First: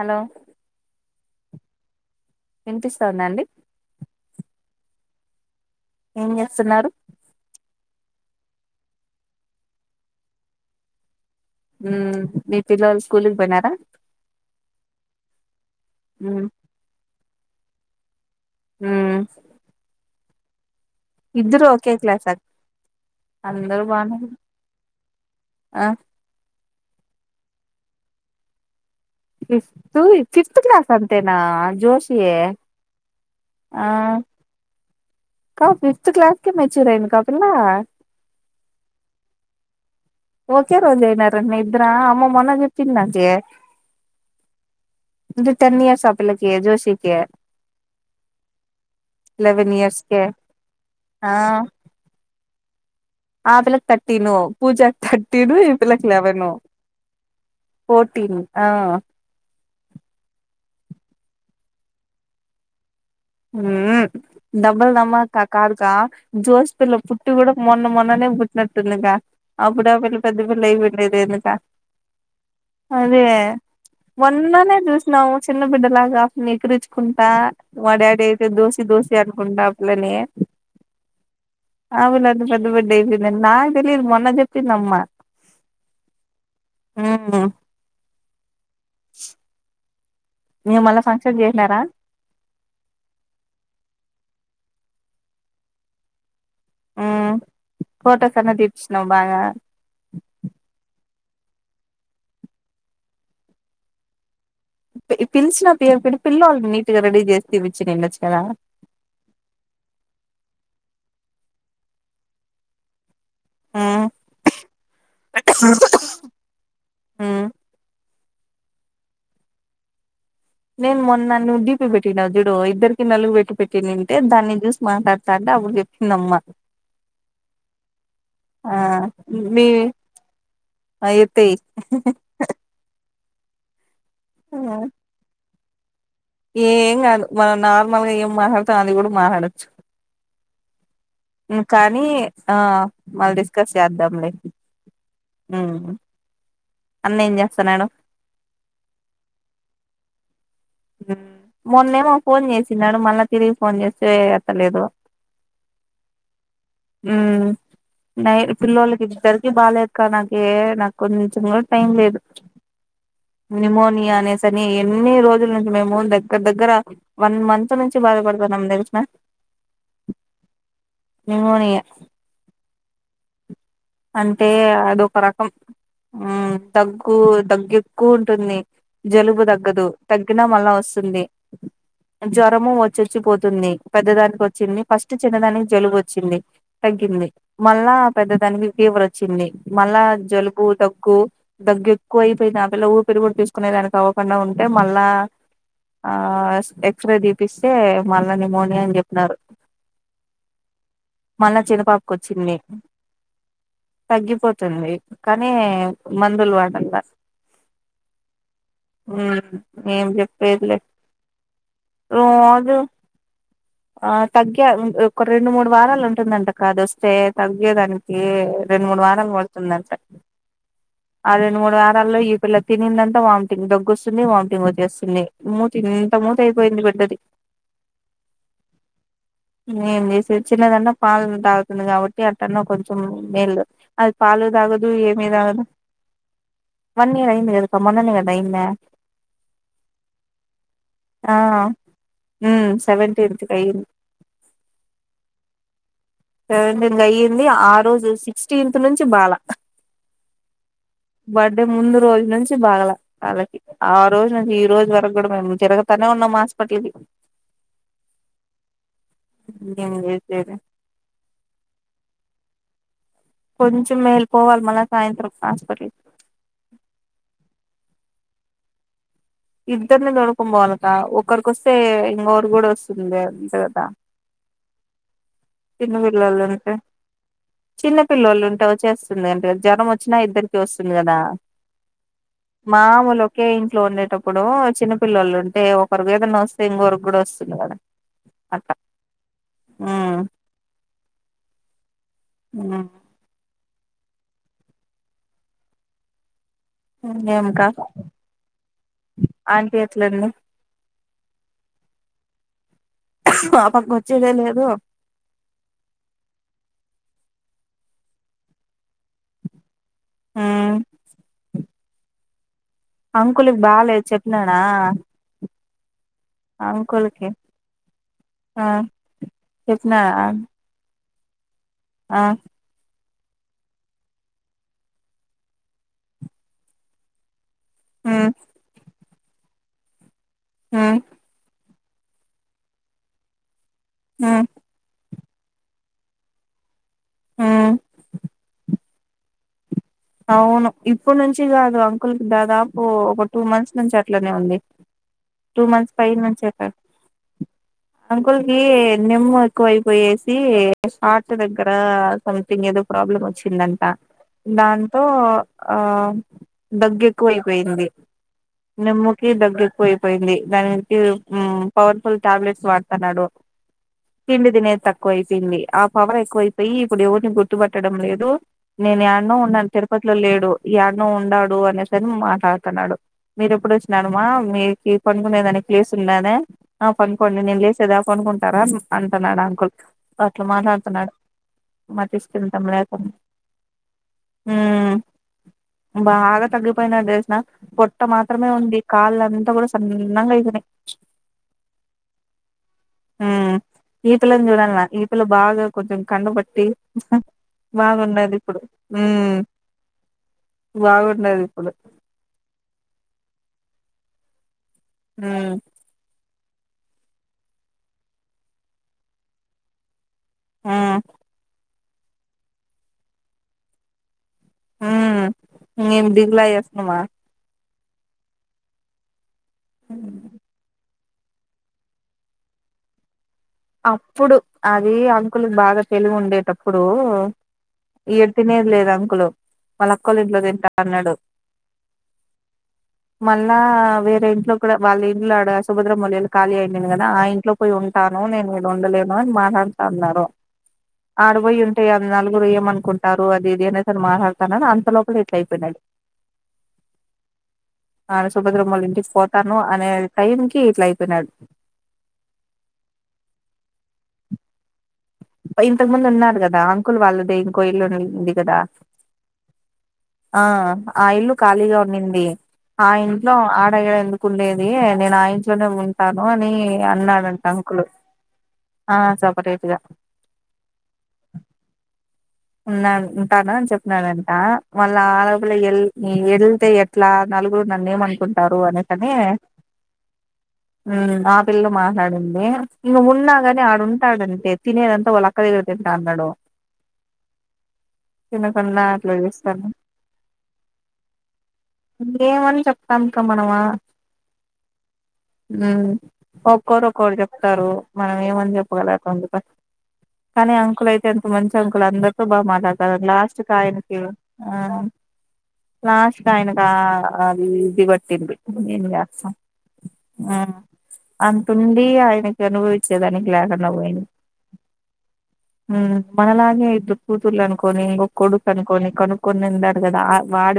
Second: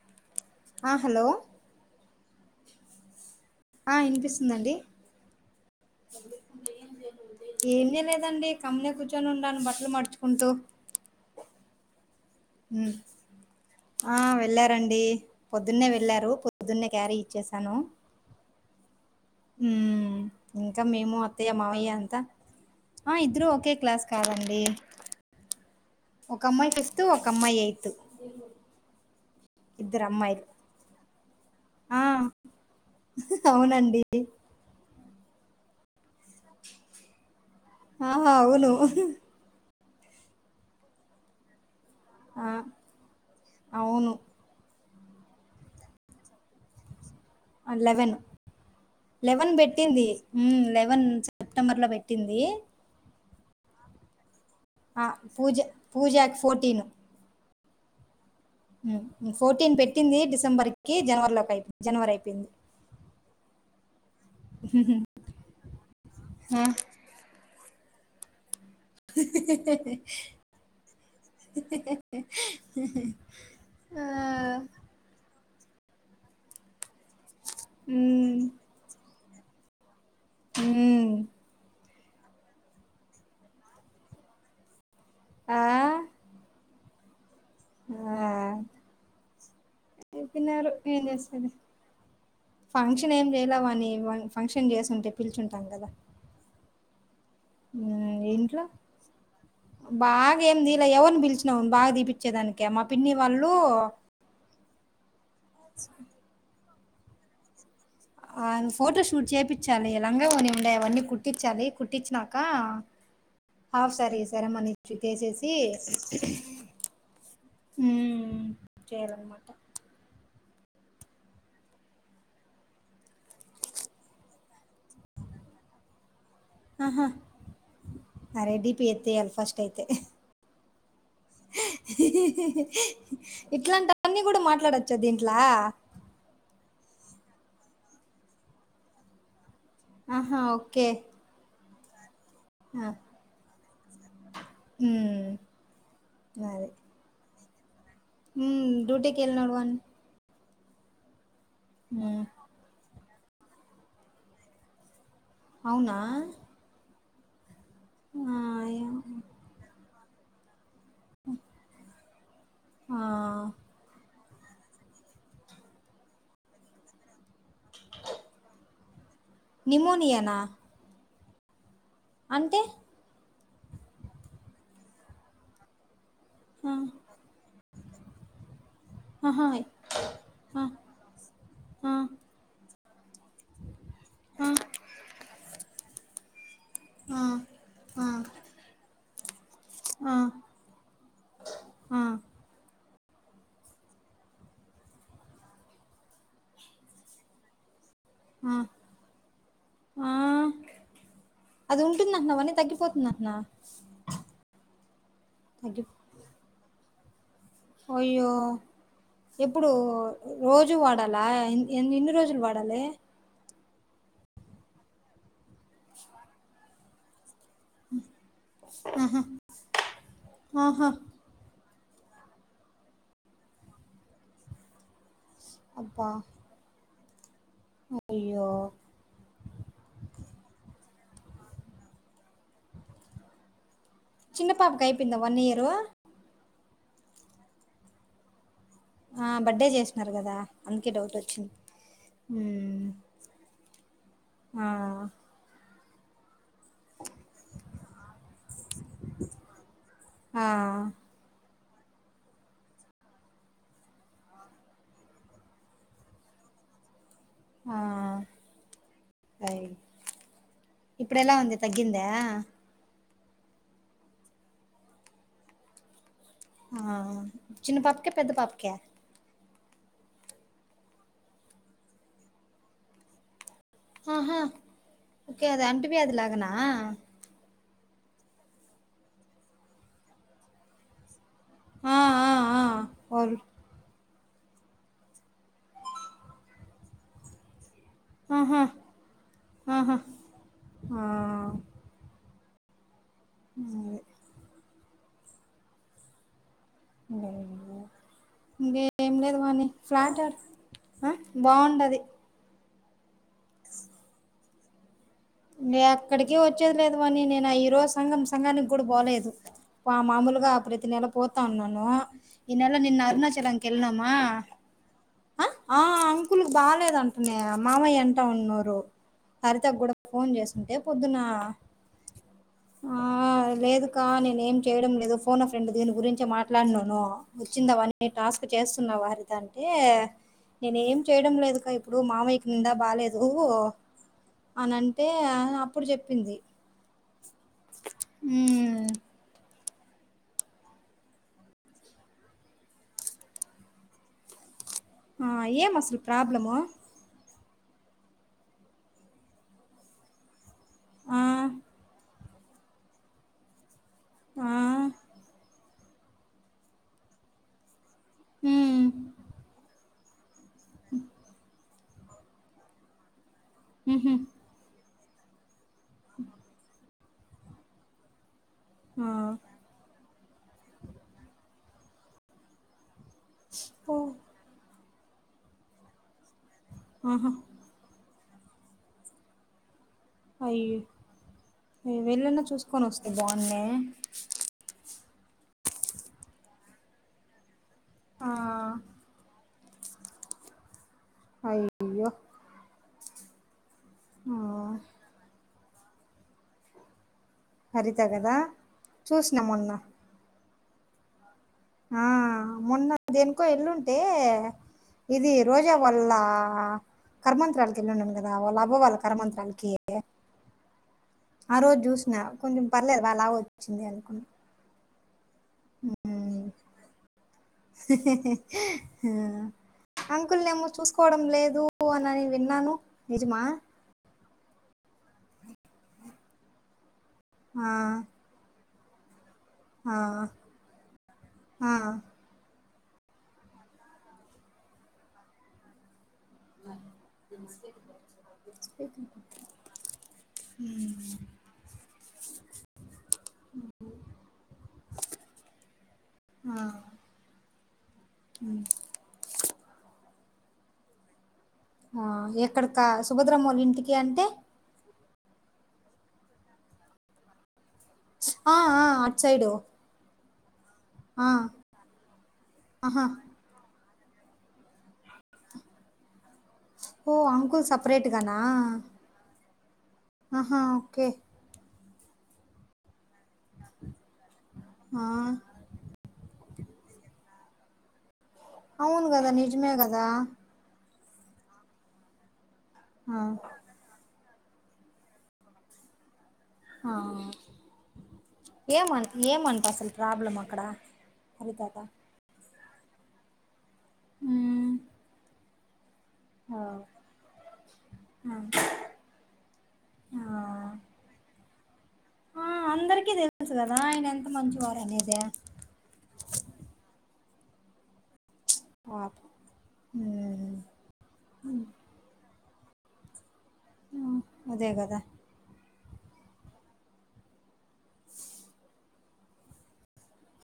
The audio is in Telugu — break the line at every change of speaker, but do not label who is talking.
హలో
ఆ హలో
వినిపిస్థంద అండి
ఆ ఇనిపిస్తుందండి
ఏం చేస్తున్నారు
ఎం మీ లేదండి కమ్మలే కూర్చొని ఉండాను బట్టలు మడుచుకుంటూ
హుమ్మ్
ఆ వెళ్ళారండి పొద్దున్నే వెళ్ళారు
మ్మ్
పొద్దున్నే క్యారీ ఇచ్చేసాను
ఆ
హుమ్మ్ ఇంకా మేము అత్తయ్య
ఇద్దరు ఒకే
మావయ్య అంతా
క్లాసా
ఆ ఇద్దరు ఒకే
అందరూ
క్లాస్
బానే
కాదండి
ఆ
ఒక అమ్మాయి ఫీఫ్ఫ్ట్ ఒక అమ్మాయి అయిత్
ఫిఫ్త్ ఫిఫ్త్ క్లాస్ అంతేనా
ఆ
జోషియే
అవునండి
క ఫిఫ్త్ క్లాస్ కే మెచ్యూర్ ఆఇంది కా పిల్ల
ఆహ అవును
ఓకే రోజ నా రా మీ ఇద్దరా అమ్మ
ఆ
మొన్న చెప్పింది నాకి
అవును
అంటే టెన్ ఇయర్స్ ఆ పిల్లకి జోషికి
లెవెన్ లెవెన్
ఇయర్స్
పెట్టింది
కే
ఉమ్ లెవెన్
ఆ
సెప్టెంబర్ లో పెట్టింది
ఆ పిలక్ థర్టీను పూజా కి
ఆ!
థర్టీను
పూజ
ఈ పిల్లక్
పూజాకి
లెవెను పోటీన్
ఉమ్ ఫోర్టీన్ పెట్టింది డిసెంబర్కిి జనవరి లోకి అయిపోంది జనవరి అయిపోయింది
ఉమ్ డబ్బల్ దమ్మాకా కార్ క
ఆ!
జోస్పిిల్ పుట్ కూడా మొన్న మొన్ననే పుట్ ఉనట్టుంది గా అప్పుడే ఆ పిల్ల పెద్ద పెళ్ల్ల అయిపోండేది ఎందుకు అదే
ఆ!
మొన్ననే చూసిన ఉ చిన్న బిడ్డలాగా నీకిరిచ్చుకుంటా మా డాడీ
హ్మ్.
అయితే దోసి దోసి అనుకుంటా లేనే
హ్మ్.
అవును అంత పెద్ద బిడ్డ అయిపోయింది నాకు తెలియదు మొన్న చెప్పింది అమ్మ
ఆ
ఉ
ఆ! చెప్పినారు ఏం చేసేది ఫంక్షన్ ఏం చేయలే వాణి ఫంక్షన్ ఫంక్షన్ చేసింటే పిలుచుంటాం కదా
మ్మ్
ఉమ్
ఫొటోస్ అన్నా
ఇంట్లో
తీపిచ్చినావు బాగా
బాగా ఏమింది తీలే ఎవని పిలిచ చినాం బాగా దీపచ్చేదానిక మా పిన్ని వాళ్ళు
పిలిచిన పేరు పెడి పిలవాళని నీట్ గా రెడీ చేస్తే తీపి
ఆ ఫోటో షూట్ చేయించాలి లంగా వోని ఉండాయి అవన్నీ కుట్టించాలి కుట్టించినక హాఫ్
మ్మ్
సారీ శరమనిట్టసేసి
మ్మ్
ఉమ్ చేయాలమాట
నేను మొన్న ను డిపి పెట్టినవ్ జిడు ఇద్దరికి నలుగు పెట్టి పెటి నింటే దాన్ని చూసి మాట్లాడతా టా అప్పుడు చెప్పంది అమ్మ
ఆహా అరే
ఆ
డిపిి ఎత్తేయాలి ఫాస్ట్
మీ
అయితే
ఎత్తేయి
ఇట్లాంటిన్నీ కూడా మాట్లాడవచ్చు దీంట్లా
ఏం కాదు మనం నార్మల్ గా ఏం మాట్లాడుతాం అది కూడా మాట్లాడచ్చు
ఆహా ఓకే
కానీ ఆ మళ్ళీ డిస్కస్ చేద్దాం లే
మ్మ్,
ఉహూ అన్న ఏం చేస్తానాడు
ఉ డ్యూటీ కి వెళ్ళినాడు వాణి
ఉ మొన్నేమో ఫోన్ చేసినడు మళ్ళా తిరిగి ఫోన్ చేస్తే ఎత్తలేదు
అవునా
ఉ నై
ఆ,
పిల్లలకి
యా-
ఇద్దరికీ బాగాలేదు కా నాకే నాకు కొంచెం కూడా టైం లేదు
ఆ,
నిమోనియా అనే సని ఎన్ని రోజుల ను మేము దగ్గర దగ్గర వన్ మంత్ నుంచి బాధపడుతున్నాం తెలిసిన
నిమోనియానా
నిమోనియా
అంటే
అంటే అదొక రకం ఉ
ఆ,
దగ్గు దగ్గు ఎక్కువ ఉంటుంది జలుబు
ఆహా
తగ్గదు తగ్గినా
ఆ,
మళ్ళ వస్తుంది
ఆ,
జ్వరము వ చొచ్చిపోతుంది పెద్ద దానికి
ఆ,
వచ్చింది ఫస్ట్ చిన్నదానికి జలుబు వచ్చింది
ఆ,
తగ్గింది మళ్ళా పెద్ద దానికి ఫీవర్ వచ్చింది మళ్ళా
ఆ,
జలుబు దగ్గు దగ్గు
ఆ, ఆ.
ఎక్కువ అయిపోయింది ఆ పిల్ల ఊ ఊపిరి తీసుకునే దానికి అవ్వకుండా ఉంటే మళ్ళా ఆ ఎక్స్రే తీపిస్తే మళ్ళా
ఆ
నిమోనియా అని చెప్పినారు
ఆ
మల్ల
అది
చిన్న పాపకి
ఉంటుందంటున్నావని
వచ్చింది
తగ్గిపోతుందంటున్నా
తగ్గిపోతుంది కానీ
తగ్గి
మందులు వాడలాా
అయ్యో ఎప్పుడు
ఏం
రోజు
చెప్పేదిలే
వాడాలా ఇన్ని రోజులు
రోజు
వాడాలి
ఆ తగ్గ ఒక రెండు మూడు వారాలు ఉంటుందంట కాదు వస్తే తగ్గేదానికి రెండు మూడు
ఆహా
వారాలు పడుతుందింట
ఆహా
అదే రెడు మూడు వారాలల్లో ఈ పిల్ల తినందంతా వామిటింగ్ దగ్ొస్తుంది వామిటింగ్ వచ్చేస్తుంది మూ
అబ్బా
తింత మూత అయిపోయింది బిడ్డది
అయ్యో
ఏేం చేసే చిన్నదండ పాలు తాగుతుంది కాబట్టి అట్న్న కొంచెం మేలు అది పాలు
చిన్న పాపకి
తాగదు
అయిపోయిందా
ఏం
వన్
తాగదు
ఇయరు
వన్ ఇయర్ అయింది కదక్కా మొన్నే కదా అయింది
ఆ బర్డే చేసినారు కదా అందుకే డౌట్
ఆ
వచ్చింది
కై
ఆ
సెవెంటీన్ అయ్యంది ఆ రోజు సిక్స్టీన్త్ నుంచి బాాల
ఆ
బ అంటే ముందు రోజు నుంచి బాగాల వాళ్ళకి ఆ రోజు నుంచి ఈ రోజు వరకు కూడా మేము తిరగతనే ఉన్నాం మాస్ ప లే
ఆ
సర [unintelligible]
ఇప్పుడెలా ఉంది తగ్గిందా
కొంచం మేల్ కోవాలి మళ సాయంత్రం కాస్పడ
ఆ చిన్న పాపక పెద్ద పాపక
ఇద్దరిని తోలుక పోవాలక ఒకరికిొస్తే ఇంకరి కూడా వస్తుంది అంత
ఆహా ఓకే అది
చిన్న
అంటువ్యాధి
పిల్లోళ్ళు
లాగనా
ఉంటే చిన్న పిల్లలు ఉంటే వచ్చేస్తుంది అంటే జ్వరం వచ్చినా ఇద్దరికి వస్తుంది కదా
ఆ ఆ ఆ వాళ్ళు
మాముూలుకే ఇంట్లో ఉండట ఇప్పుడు చిన్న పిల్లలు ఉంటే ఒకరుకి ఏదైనా వస్తే ఇంకొరకు కూడా వస్తుంది కదా అట్లా
ఆాహాాహా
ఉమ్
ఆ
ఆ
అ
ఇంకేంకా
ఇంకే ఏం లేదు వానీ
ఆంటీ ఎట్లుంది
ఫ్లాట్ారు ఆ బాగుండది
ఆ పక్క వచ్చేలే లేదు
అక్కడికి వచ్చేది లేదు అని నేను ఆ ఈ రోజు సంఘం సంఘానికి కూడా పోలేదు పా మాములుగా
ఉమ్
ప్రతినెల పోతా అననను ఇనెలా నిన్న
అంకుల్కి
అరుణాచలంగా
బాలేదు
కెల్నమ్మా
చెప్పినాడా
స్కూల్
అంకుల్కి
బాలేదుంటున్నాయా మామయ్య ఎంట
ఆ
ఉన్నారు హరిత కి కూడా
చెప్పినాడా
ఫోన్ చేసింటే పొద్దున
ఆ
ఆ లేదు కా నేనే ఏం చేయడం లేదు ఫోన్ ఫ్రెండ్ దీని గురించి మాట్లాడినను వచ్చిందవన్నీ
ఉమ్
టాస్క్ చేస్తున్న హరిత అంటే నేను ఏం
ఉమ్
చేయడం లేదు కా ఇప్పుడు మామయ్యకి నింద బాలలేదు
ఆ
అని అంటే అప్పుడు చెప్పింది
ఉమ్ అవును ఇప్పుడు నుంచి కాదు అంకుల్ దాదాపు ఒక టూ మంత్స్ నుంచి అట్లనే ఉంది
ఆ
టూ
ఏం
మంత్స్
అసలు
ఫై మంత్
ప్రాబ్లము
చెప్పాారు అంకుల్కి నిమ్ము ఎక్కువైపోయేసి
ఆ
ార్ట్ దగ్గర సంథింగ్ ఏదో ప్రాబ్లం వచ్చిందంట
ఆ
దా ఆ దగ్గెక్కువయిపోయింది
మ్మ్
నీమ్ముకి దగ్గెక్కు యిపోయింది దాని కి పవర్ ఫుల్ టాబ్లెట్స్ వాడుతున్నాడు
మ్హు
తిండి తినేది తక్కువయి పోయింది ఆ పవర్ ఎక్కువైపోయి ఇప్పుడు ఎవరిని గుర్తుపట్టడం లేదు, నేను
ఆ
యాన్నో ఉన్నాను తెర్ ట్ లో లేడు యాడ్నో ఉండాడు అనే సరి మాట్లాడతున్నాడు. మీర ఎప్పుడు
ఓ
వచ్చినాడుమ్మా మీకి పడుగునేదాని ప్లేసు ఉన్నదా ఆ
ఆహా
పనుకోండి నేను లేసేదా పనుకుంటారా అంటున్నాడు అంకుల్. అట్లా మాట్లాడుతున్నాడు,
అయ్యో వెళ్ళనా
మతిస్థిమితం
చూసుకొని
లేకుండ
వస్తే బాగున్నే
ఉమ్ బాగా తగ్గిపోయినడేసిన పొట్ట
ఆ
మాత్రమే ఉంది, కాళ్ళంతా కూడా సన్నంగా ఐపో అ
అయ్యో
హ్మ్ ఈ
ఆ
పిల్లని చూడాల్ల, ఈ పిల్ల బాగా కొంచెం కండ పట్టి
హరిత కదా
బాగుంన్నాది ఇప్పుడు ఉమ్
చూసిన మొన్న
బాగుండదు.
ఆ మొన్న దేనుకో ఎల్లుంటే, ఇది
ఉమ్
రోజా వల్ల ఆ కర్మంతరాలకి వెళ్లినం కదా, ఆ వాళ్ళ అవ్వవాలు కర్మంతరాలకి
ఆ
ఆ రోజు జూసిన కొంచెం పర్లేదు వలా వచ్చింది అనుకున్
ఉమ్ మేం దిగులా చేస్తమా
అంకుల్ నేమో చూస్ కోవడం లేదు అనని విన్నాను నిజమా?
అప్పుడు అది అంకులుకి బాగా తెలివి ఉండేటప్పుడు
ఆ
ఏం తినేద్ లేదు అంకులు
ఆ
మలక్కోలింట్లో తింటా అన్నాడు.
ఆ
మళ్ళా వేరే ఇంట్లో కూడా, వాళ్ళ ఇంట్లో ఆడ సుభద్ర మౌల్యలు కాలీ అయిపోయింది కదా ఆ ఇంట్లో పోయి ఉంటా ను నేను ఇడ ఉండలేను అని మాట్లాడుతా అన్నారు, ఆడ పోయి ఉంటే అ నలుగురు యేమనుకుంట టారు అది ఏదైనా సరె మాట్లాడుతాన అంత లోపలే ఇట్ల అయిపోయినాడు.
ఆ
ఆడ సుభద్రమ్మోలింటికి పోతాను అనే టైం కి ఇట్లా అయిపోయినాడు.
ఆ ఎక్కడకా సుభద్రమ్మోలింటికి అంటే?
ఇంతకు ముందు ఉన్నారు కదా అంకుల్ వాళ్ళది. కోయిల్ లోనే ఉంది కదా.
ఆ ఆ అటు సైడు
ఆ ఆ ఇల్లు ఖాళీగా ఉండింది, ఆ
ఆహా
ఇంట్లో ఆడగ ఎందుకుండేది నేను ఆ ఇంట్లోనే ఉంటాను ని
ఓ
అన్నాడంట
అంకుల్
అంకులు
సపరేట్గానా
ఆ సపరేట్
ఆహా ఓకే
ఉన్నాను ఉంటాను అని చెప్పినడంట, వాళ్ళా
ఆ
ఆడపిల్ల ఎల్ యేళ్తే ఎట్లా నలుగురు నన్నేమనుకుంట్
అవును కదా నిజమే కదా
ఉమ్ ఆ పిల్ల మాట్లాడింది, ఈమె
ఆ
ఉన్నా గని ఆడుంటాడం తినేదంత వల అక్క దగ్గర తింటా అన్నాడు.
ఆ
తినకుండా
ఏమన్
అట్లా
ఏమంట
చేస్తాను
అసలు ప్రాబ్లం అక్కడ, హరి తాత
కం కమనవా
ఉమ్
హ్మ్ ఒక్కొరు ఒక్కొటి చెప్తారు, మనం
ఆ
ఏమని చెప్పగలం అట్లుందిప
ఆ
కానీ అంకుల్ అయితే ఎంత మంచి అంకులు అందరితో బాగా
ఆ,
మాట్లాడతారు,
అందరికీ
లాస్ట్
తెలుసు కదా
కాయనకి
ఆయన ఎంత
ఆ
మంచివారు అనేది
లాస్ట్ కాయనక ఆ అది ఇది ప అట్లుంది ఏం
పాపం
చేస్తాం, ఆ
మ్మ్
అంటుంది ఆయనకి అనుభవించేదానికి లేకుండా పోయింది.
అ
హ మనలాగే ఇటు కూతుర్ అనుకని కొడుకు అనుకని కనుకుొ ని నిందాడు కదా ఆ వాడి